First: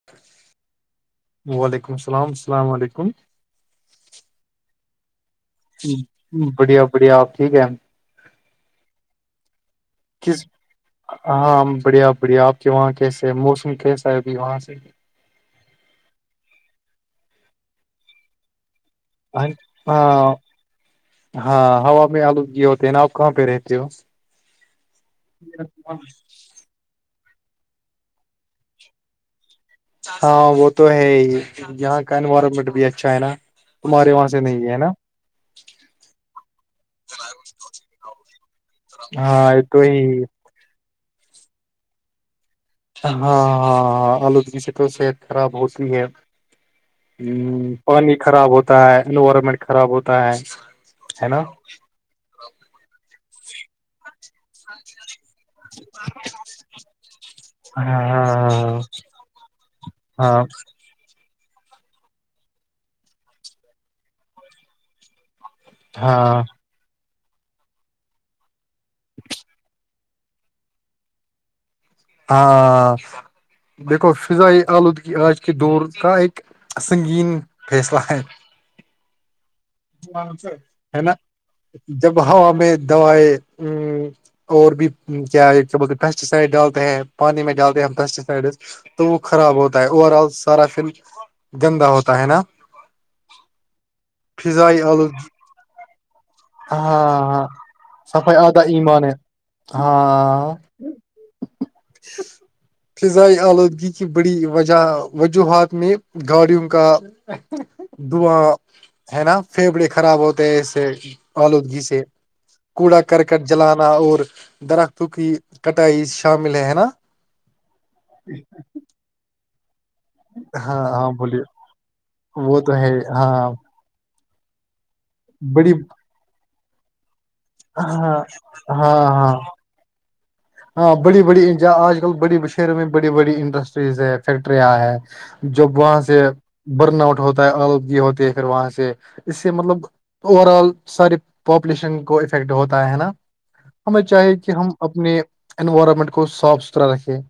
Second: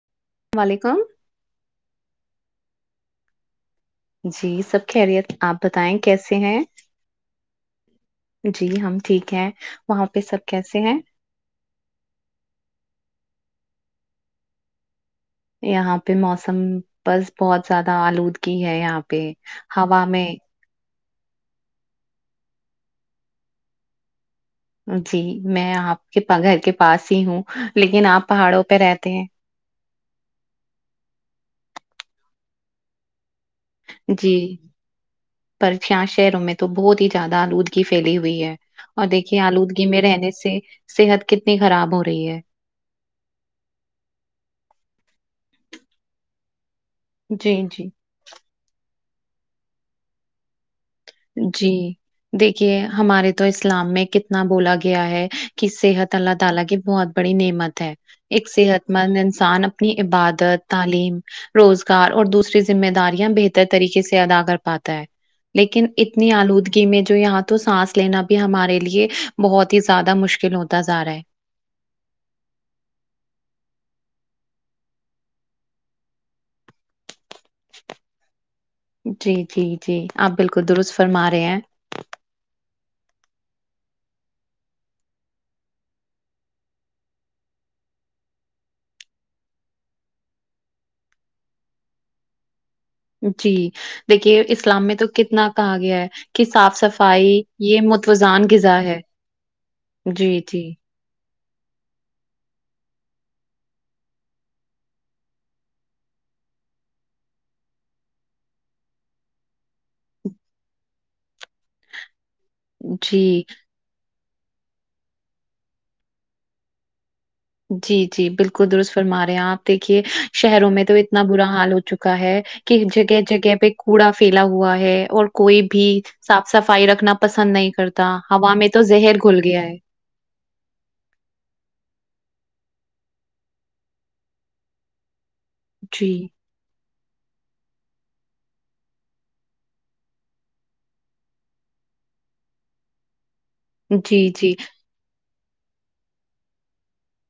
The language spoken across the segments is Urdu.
[unintelligible] وعلیکم وعلیکم السلام السلام علیکم جی سب خیریت آپ بتائیں کیسے ہیں بڑھیا بڑھیا آپ ٹھیک ہے جی ہم ٹھیک ہیں وہاں پہ سب کس کیسے ہیں ہاں بڑھیا آپ بڑھیا آپ کے وہاں کیسے ہے موسم کیسا ہے ابھی وہاں سے یہاں پہ موسم بس بہت زیادہ آلودگی ہے یہاں پہ ہوا میں ہاں ہاں ہوا میں آلودگی ہوتے ہیں نا آپ کہاں پہ رہتے ہو جی میں آپ کے گھر کے پاس ہی ہوں لیکن آپ پہاڑوں پہ رہتے ہیں ہاں وہ تو ہے یہاں کا انوائرمنٹ بھی اچھا ہے نا تمہارے وہاں جی سے نہیں ہے نا پر چیااں شہروں میں تو بہت ہی زیادہ آلودگی پھیلی ہوئی ہے اور دیکھیے ہاں یہ تو آلودگی میں ہی رہنے سے صحت کتنی خراب ہو رہی ہے ہاں ہاں آلودگی سے تو صحت خراب ہوتی ہے جی ہ جی پانی خراب ہوتا ہے انوائرمنٹ خراب ہوتا ہے ہے نا جی دیکھیے ہمارے تو اسلام میں کتنا بولا گیا ہے اس صحت اللہ تعالی کے بہت بڑی نعمت ہاں ہے ہاں ایک صحت مند انسان اپنی ہاں ہاں عبادت تعلیم روزگار اور دوسری ذمہ داریاں بہتر طریقے سے ادا کر پاتا ہے لیکن اتنی ہاں آلودگی میں جو یہاں تو سانس لینا بھی ہمارے لیے بہت ہی زیادہ مشکل ہوتا جا رہا ہے ہاں دیکھو فضائی آلودگی آج کے دور کا اک سنگین فیصلہ ہے جی جی جی آپ بالکل درست ہے نا فرما رہے ہیں جب ہوا میں دوائ اور بھی کیا کیا بول پیسٹی سائڈ ڈال پانی میں جاتے ہیں پیسٹیسائڈ تو وہ خراب ہوتا ہے اوور آل سارا پھر گندا ہوتا ہے نا جی دیکھیے فضائی اسلام میں تو آلودگی کتنا کہا گیا ہے کہ صاف ہاں صفائی ہاں یہ صفائی متوزان آدھا غذا ہے ایمان جی ہاں جی [unintelligible] فضائی آلودگی کی بڑی وجہ وجوہات میں گاڑیوں کا دعا ہے نا پھیپڑے خراب ہوتے ہیں اس سے آلودگی سے کوڑا جی، کرکٹ جلان اور درختوں کی کٹائی شامل ہے ہے نا جی جی بالکل درست فرما رہے ہیں آپ دیکھیے شہروں ہاں میں تو ہاں اتنا بولیے برا حال ہو چکا ہے وہ تو کہ ہے جگہ ہاں جگہ پہ کوڑا پھیلا ہوا ہے اور کوئی بڑی بھی صاف صفائی رکھنا پسند نہیں ہاں کرتا ہوا میں تو ہاں زہر ہاں گھل گیا ہے ہاں بڑی بڑی آج کل بڑے شہروں میں بی بڑی انڈسٹریز ہے فیکٹرں ہیں جب وہاں جی، سے برن آؤٹ ہوتا ہے آلودگی ہوتی ہے پھر وہاں سے اس سے مطلب تو اوور آل سارے پاپولیشن کو افیکٹ ہوتا ہے نا ہمیں جی، چاہیے کہ جی، ہم اپنے انوائرمنٹ کو صاف ستھرا رکھیں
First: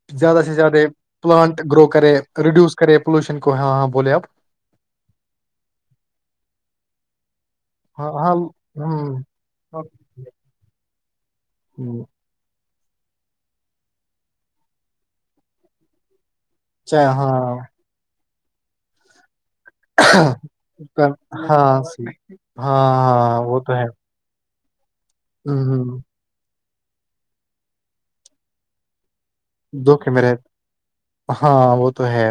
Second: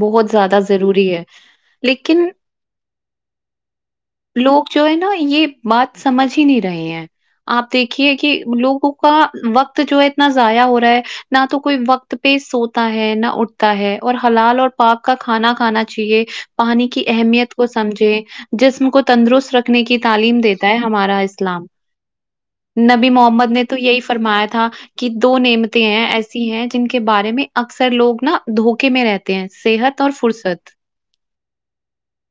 بہت زیادہ سے زیادہ ضروری ہے پلانٹ گرو کرے لیکن ریڈیوس کرے پولوشن کواں بولے آپ لوگ جو ہے نا یہ بات سمجھ ہی نہیں رہے ہیں آپ ہاں دیکھیے کہ ہاں لوگوں کا وقت ہ جو ہے اتنا ضائع ہو رہا ہے نہ تو کوئی وقت پہ سوتا ہے نہ اٹھتا ہے اور حلال اور پاپ کا کھانا کھانا چاہیے پانی چ کی ہاں اہمیت کو سمجے جسم کو تندرست رکھ کی تعلیم دیتا ہے ہمارا اسلام ہاں ہاں نبی ہاں محمد وہ نے تو ہے یہی فرمایا تھا کہ دو نیمتے ہ ہیں ایسے سی ہیں جن کے بارے میں اکثر لوگ نا دھوکے میں رہتے ہیں صحت دکھ اور ہے میرے فرصت ہاں وہ تو ہے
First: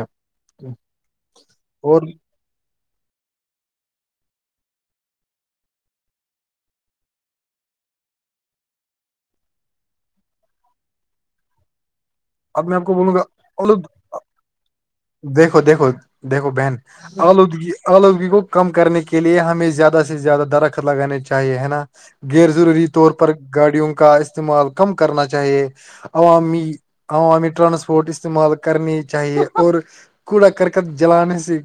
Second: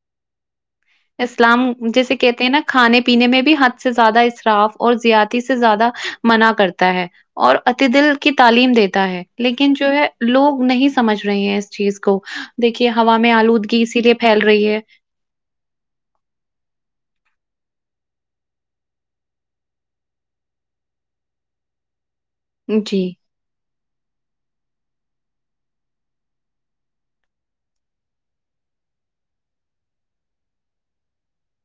اسلام اور جیسے کہتے ہیں نا کھانے پینے میں بھی حد سے زیادہ اراف اور زیاتی سے زیادہ منع کرتا ہے اور عت دل کی تعلیم دیتا ہے لیکن جو ہے لوگ نہیں سمجھ رہے ہیں چیز کو اب میں آپ دیکھیے کو بولوں ہوا گا میں الد آلودگی اسی لیے پھیل رہی ہے دیکھو دیکھو دیکھو بہن آلودگی آلودگی کو کم کرنے کے لیے ہمیں زیادہ سے زیادہ درخت لگانے چاہیے ہے نا غیر ضروری جی طور پر گاڑیوں کا استعمال کم کرنا چاہیے عوامی عوامی ٹرانسپورٹ استعمال کرنی چاہیے اور کوڑا کرکت جلان سے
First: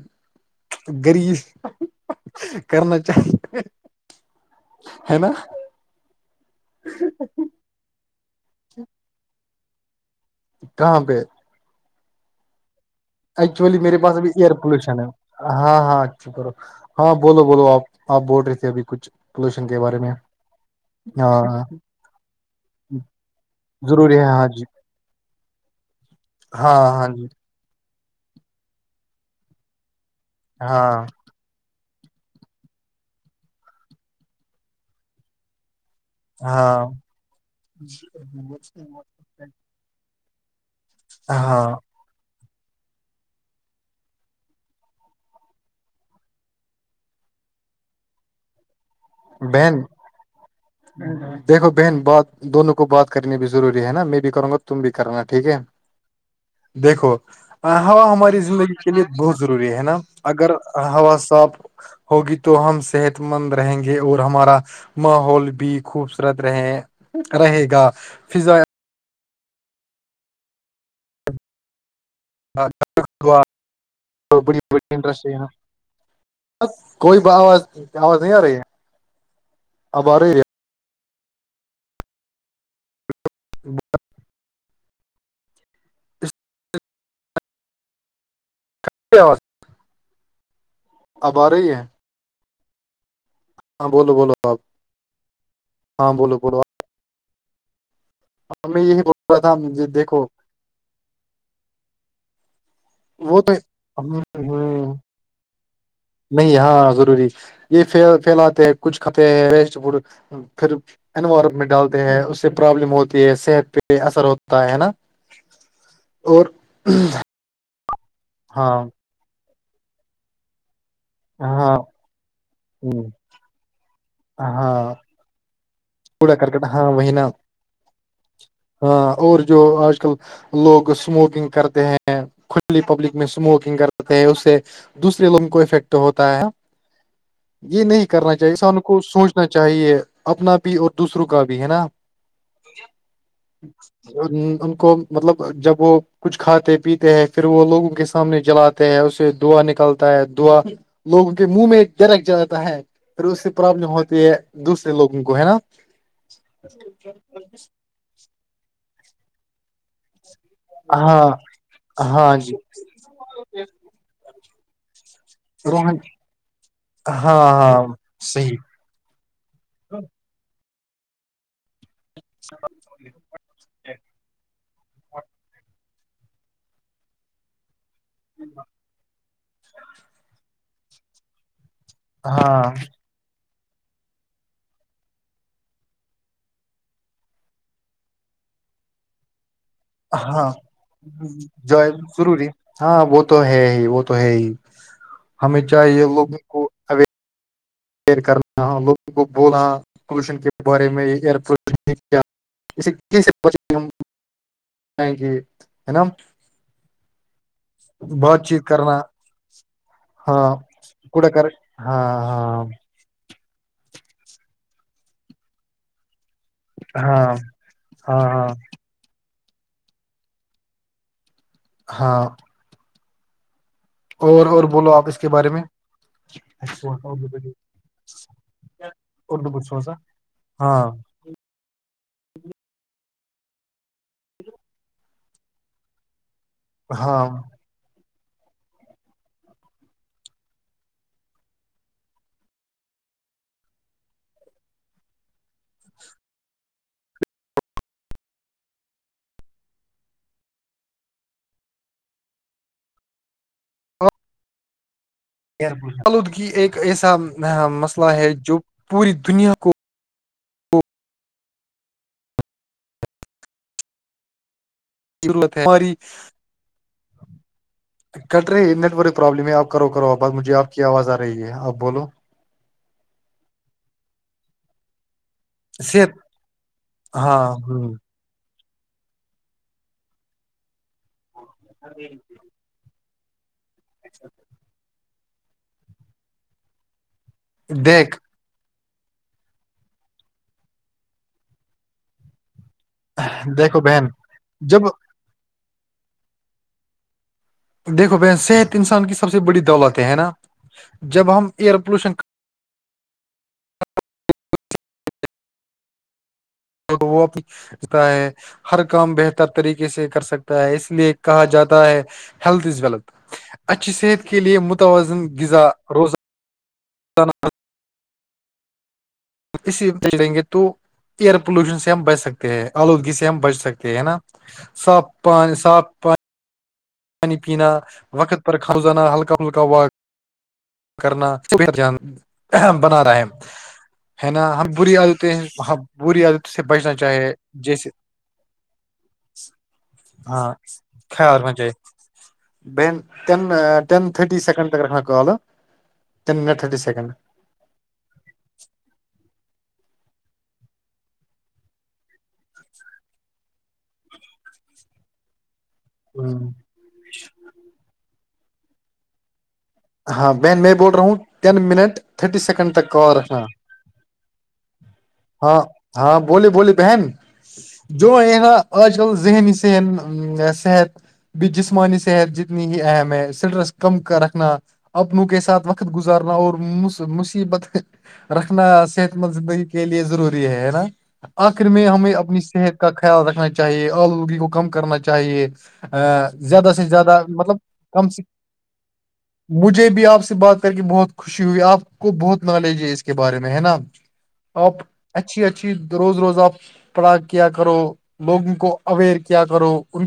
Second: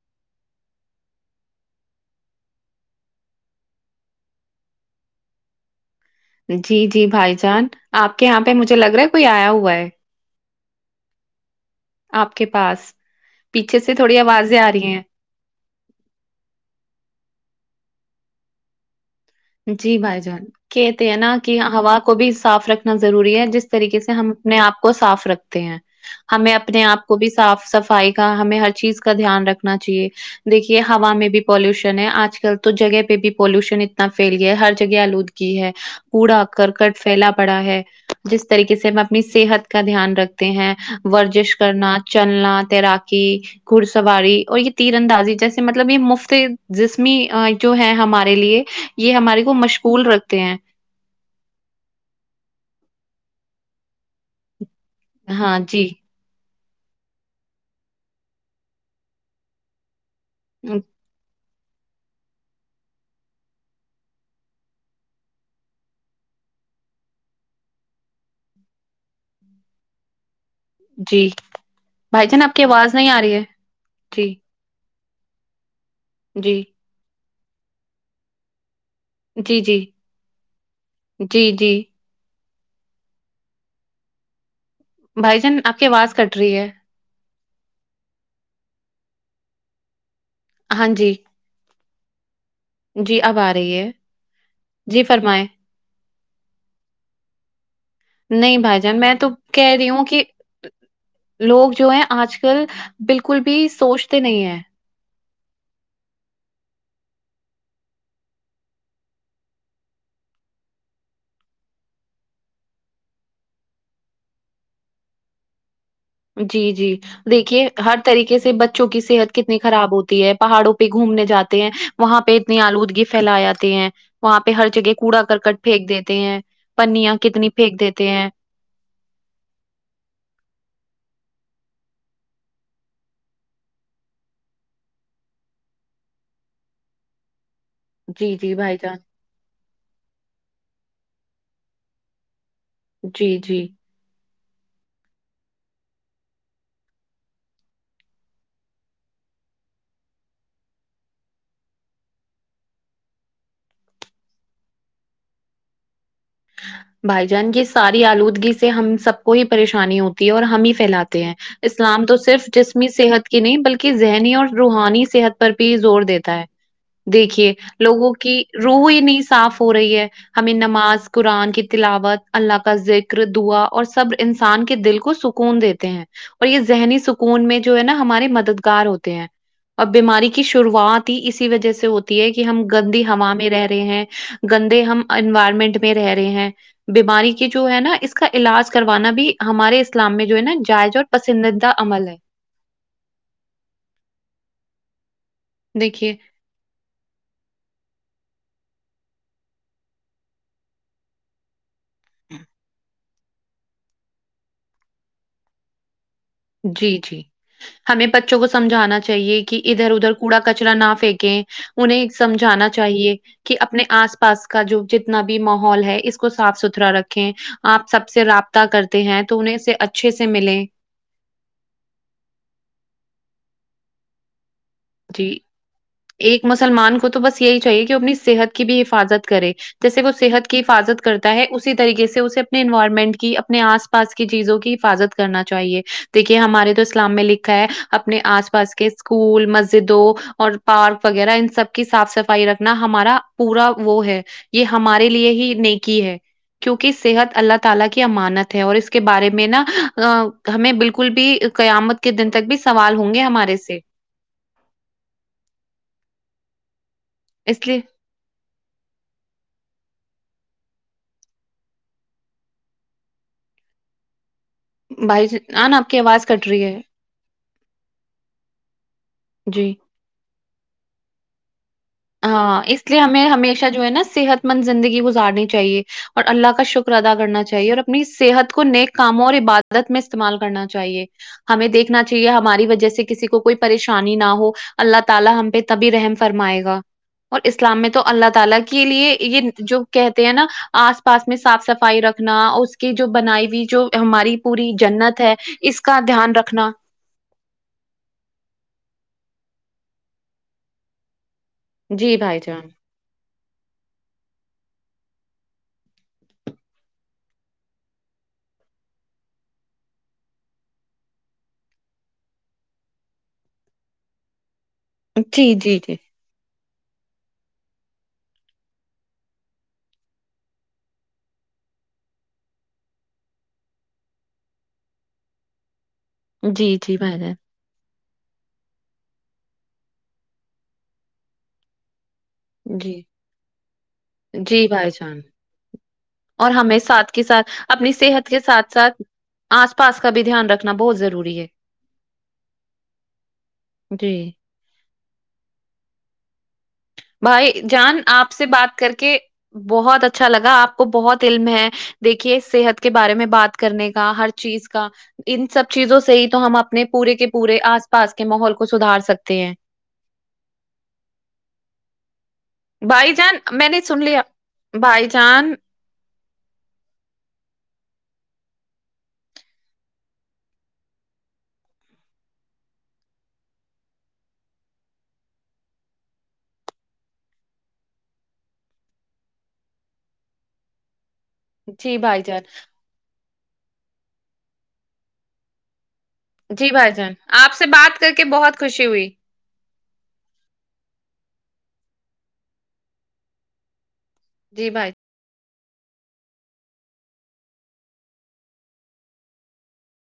گریب کرنا چاہے ہے نا جی جی بھائی جان آپ کے یہاں پہ مجھے لگ رہا ہے کوئی آیا ہوا ہے کہاں پہ آپ کے پاس پیچھے ایکچولی سے میرے پاس تھوڑی ابھی ایئر آوازیں آ رہی پولوشن ہیں ہے ہاں ہاں اچھا کرو ہاں بولو بولو آپ آپ بول رہے تھے ابھی کچھ پولوشن کے جی بارے میں بھائی جان کہتے ہیں نا کہ ہاں ہوا کو بھی صاف رکھنا ضروری ہے جس طریقے سے ضروری ہے ہم ہاں اپنے جی آپ کو صاف رکھتے ہیں ہمیں ہاں اپنے آپ ہاں کو جی بھی صاف صفائی ہمیں ہر چیز کا دھیان رکھنا چاہیے دیکھیے ہاں ہوا میں بھی پالوشن ہے آج کل تو جگہ پہ بھی پالوشن اتنا فھیل گیا ہے ہر جگہ آلودگی ہے پڑا ہاں کرکٹ پھیلا پڑا ہے جس طریقے سے ہم اپنی صحت کا دھیان رکھتے ہیں ورزش ہاں کرنا چلنا تیراکی گھڑ سواری اور یہ تیر اندازی جیسے مطلب یہ مفت جسمی جو ہے ہمارے لیے یہ ہمارے کو بہن مشغول رکھتے ہیں دیکھو بہن بات دونوں کو بات کرنی بھی ضروری ہے نا میں بھی کروں گا تم بھی کرنا ٹھیک ہاں ہے جی دیکھو ہوا ہماری زندگی کے لیے بہت ضروری ہے نا اگر ہوا صاف ہوگی تو ہم صحت مند رہیں گے اور ہمارا ماحول بھی خوبصورت رہے رہے گا فضا جی بھائی جان آپ کی آواز نہیں آ رہی ہے جی ڑیٹرسٹا [inaudible] جی کوئی آواز آواز نہیں آ رہی ہے جی جی اب آ رہی جی جی تو [inaudible] بھائی جان آپ کی آواز کٹ رہی ہے ا [inaudible] ہاں جی اب آ رہی ہے جی آواز ہاں بولو بولو آاب ہاں بولو بو آ نہیں بھائی جان یہی میں بول تو رہا تھا کہہ مجھے، رہی ہوں کہ دیکھو لوگ جو ہے آج کل بالکل وہ تو بھی سوچتے ہم- نہیں ہیں [inaudible] نہیں ہاں ضروری یہ پھیلاتے ہیں کچھ کھاتے ہیں ویسٹ ف خھر انوائرمنٹ ڈالتے ہیں اس سے پرابلم ہوتی ہے صحت پہ اثر ہوتا ہے نا [inaudible] جی جی دیکھیے ہر طریقے سے ہاں بچوں کی صحت کتنی خراب ہوتی ہے پہاڑوں پہ گھومنے جاتے ہیں ہاں وہاں پہ اتنی ہوں، آلودگی پھیل جے ہیں وہاں پہ ہر جگہ ہاں کوڑا کرک پھینک دیتے کوڑا ہیں کرکٹ ہاں وہی پنیا نا کتنی پھینک دیتے ہیں ہاں اور جو آج کل لوگ اسموکنگ کرتے ہیں کلی پبلک میں اسموکنگ کرتے ہیں اسے دوسرے لوگوں کو افیکٹ ہوتا ہے یہ نہیں کرنا جی، چاہیے جی بھائی انسان جان، کو سوچنا چاہیے اپنا بھی اور دوسروں کا بھی ہے نا جی جی ان کو مطلب جب وہ کچھ کھاتے پیتے ہیں پھر وہ لوگوں کے سامنے جلاتے اس سے دوا نکلتا ہے دوا لوگوں کے منہ میں درک جاتا ہے پھر اس سے پرابلم ہوتی ہے دوسرے لوگوں کو ہے نا اچ [inaudible] بھائی جان کی ساری آلودگی سے ہم سب کو ہی پریشانی ہوتی ہے اور ہمیں پھیلاتے ہاں ہیں اسلام تو ہاں صرف جی جسمی صحت کی نہیں بلکہ ذہنی اور روحانی صحت پر بھی روہن زور دیتا ہے ہاں دیکھیے ہاں لوگوں کی صحیح روح ہی نہیں صاف ہو رہی ہے ہمیں نماز قرآن کی تلاوت اللہ کا ذکر دعا اور سب انسان کے دل کو سکون دیتے ہیں اور یہ ذہنی سکون میں جو ہے نا ہمارے مددگار ہوتے ہیں اب بیماری کی شروعات ہی اسی وجہ سے ہوتی ہے کہ ہم ہاں گندی ہوا میں رہ رہے ہیں گندے ہم انوائرمنٹ میں رہ رہے ہیں بیماری کے جو ہے نا اس کا علاج کروانا بھی ہمارے اسلام میں جو ہے ہاں نا جائز اور پسندیدہ جو عمل ہے ضروری ہاں وہ تو ہے ہی وہ تو ہے ہی ہمیں چاہیے دیکھیے لوگ نا لوگوں کو بولا پولوشن کے بارے میں ایئر اس یں ہے نا جی جی ہمیں بچوں بات کو چیت کرنا سمجھانا چاہیے کہ ادھر ادھر کوڑا ہاں کچرا نہ کوڑا پھینکیں کر انہیں ہاں سمجھانا چاہیے کہ اپنے آس پاس کا جو جتنا بھی ماحول ہے اس کو صاف ستھرا ہاں رکھیں ہاں آپ سب سے ہاں رابطہ کرتے ہیں تو انہیں اس سے اچھے سے ملے ہاں اور اور بولو آپ اس کے جی۔ بارے میں ایک مسلمان کو تو بس یہی چاہیے کہ وہ اپنی صحت کی بھی حفاظت کرے اردو بچوسا جیسے وہ صحت کی ہاں حفاظت کرتے ہے اسی طریقے سے اسے اپنے انوائرمنٹ کی اپنے آس پاس کی چیزوں کی حفاظت کرنا چاہیے دیکھیے ہمارے تو اسلام میں ہاں لکھا ہے اپنے آس پاس کے اسکول م دو اور پارک وغیرہ ان سب کی صاف صفائی رکھنا ہمارا پورا وہ ہے یہ ہمارے لیے ہی نیکی ہے [unintelligible] ہمیں بالکل بھی قیامت کے دن تک بھی سوال ہوں گے ہمارے سے آلودگی ایک ایسا اس لیے مسئلہ ہے جو پوری دنیا کو ھ ضرورت ہے آ ن آپ ہماری کی آواز کٹ رہی ہے کٹ رہے نیٹورک پرابلم ہے آپ جی کرو کرو آ بات مجھے آپ کی آواز آ رہی ہے آپ بولو ہاں اس لیے ہمیں ہمیشہ جو ہے نا صحت مند زندگی گزارنی چاہیے صحت اور اللہ کا شکر ادا کرنا ہاں چاہیے اور ہ اپنی صحت کو نیک کاموں اور عبادت میں استعمال کرنا چاہیے ہمیں دیکھنا چاہیے ہماری وجہ سے کسی کو کوئی [unintelligible] دیکھ [unintelligible] کے لیے یہ جو کہتے ہیں نا آس پاس میں صاف صفائی رکھنا اس کہ جو بنائی ہوئی دیکھو جو بہن ہماری پوری جب جنت ہے اس کا دھیان رکھنا دھو بہن صحت انسان کی سب سے بڑی دولت ہے نا جب ہم ایئر پولوشن کر ک جان [unintelligible] چ [inaudible] تو تو وہتا ہے ہر کام بہتر طریقے سے کر سکتا ہے اس لیے کہا جاتا ہے ہیلتھ از ویل اچھی صحت کے لیے متوازن جی غذا جی جی روزہ اس دیں گے تو ایئر پولوشن سے ہم بچ سکتے ہیں آلودگی سے ہم بچ سکتے ہیں نا سب پانی سا پانی جی جی بھائی جان پانی پینا وقت پر کمزانا ہلکا ہلکا و کرنا جی بنا رہا ہے ہے نا ہم جی بھائی بری جان عادتیں ہم بری عادت اور سے ہمیں بچنا ساتھ کے چاہے ساتھ جیسے اپنی صحت کے ساتھ ساتھ آس پاس کا بھی دھیان ہاں رکھنا بہت کیا ضروری اور ہے منجے ب ین ن جی تھٹی سیکنڈ تک کرکھا کال تین منٹ تھرٹی سیکنڈ بھائی جان آپ سے بات کر کے بہت اچھا لگا آپ کو بہت علم ہے دیکھیے صحت کے بارے میں بات کرنے کا ہر چیز کا ان سب چیزوں سے ہی تو ہوں ہم اپنے پورے کے پورے آس پاس کے ماحول کو سدھار سکتے ہیں ہاں بہن میں بول رہا ہوں ٹین منٹ تھرٹی سیکنڈ تک بھائی کال جان رکھنا میں نے سن لیا بھائی جان ہاں ہاں بولی بولی بہن جو ہے نا آج کل ذہنی ہن ا صحت بھی جسمانی صحت جتنی ہی اہم ہے اسٹرس کم کا رکھنا اپنوں کے ساتھ وقت گزارنا اور مصیبت رکھنا صحت مند زندگی کے لیے ضروری ہے ہے نا آخر میں جی ہمیں بھائی اپنی جان صحت کا خیال رکھنا چاہیے آلودگی کو کم کرنا چاہیے ا جی زیادہ سے بھائی جان زیادہ آپ مطلب سے بات کم کر سے کے بہت خوشی ہوئی مجھے بھی آپ سے بات کر کے بہت خ خوشی ہوئی آپ کو بہت نالج ہے اس کے بارے میں ہے نا جی آپ بھائی اچھی اچھی روز روزہ پڑھا کیا کرو لوگوں کو اویئر کیا کرو ان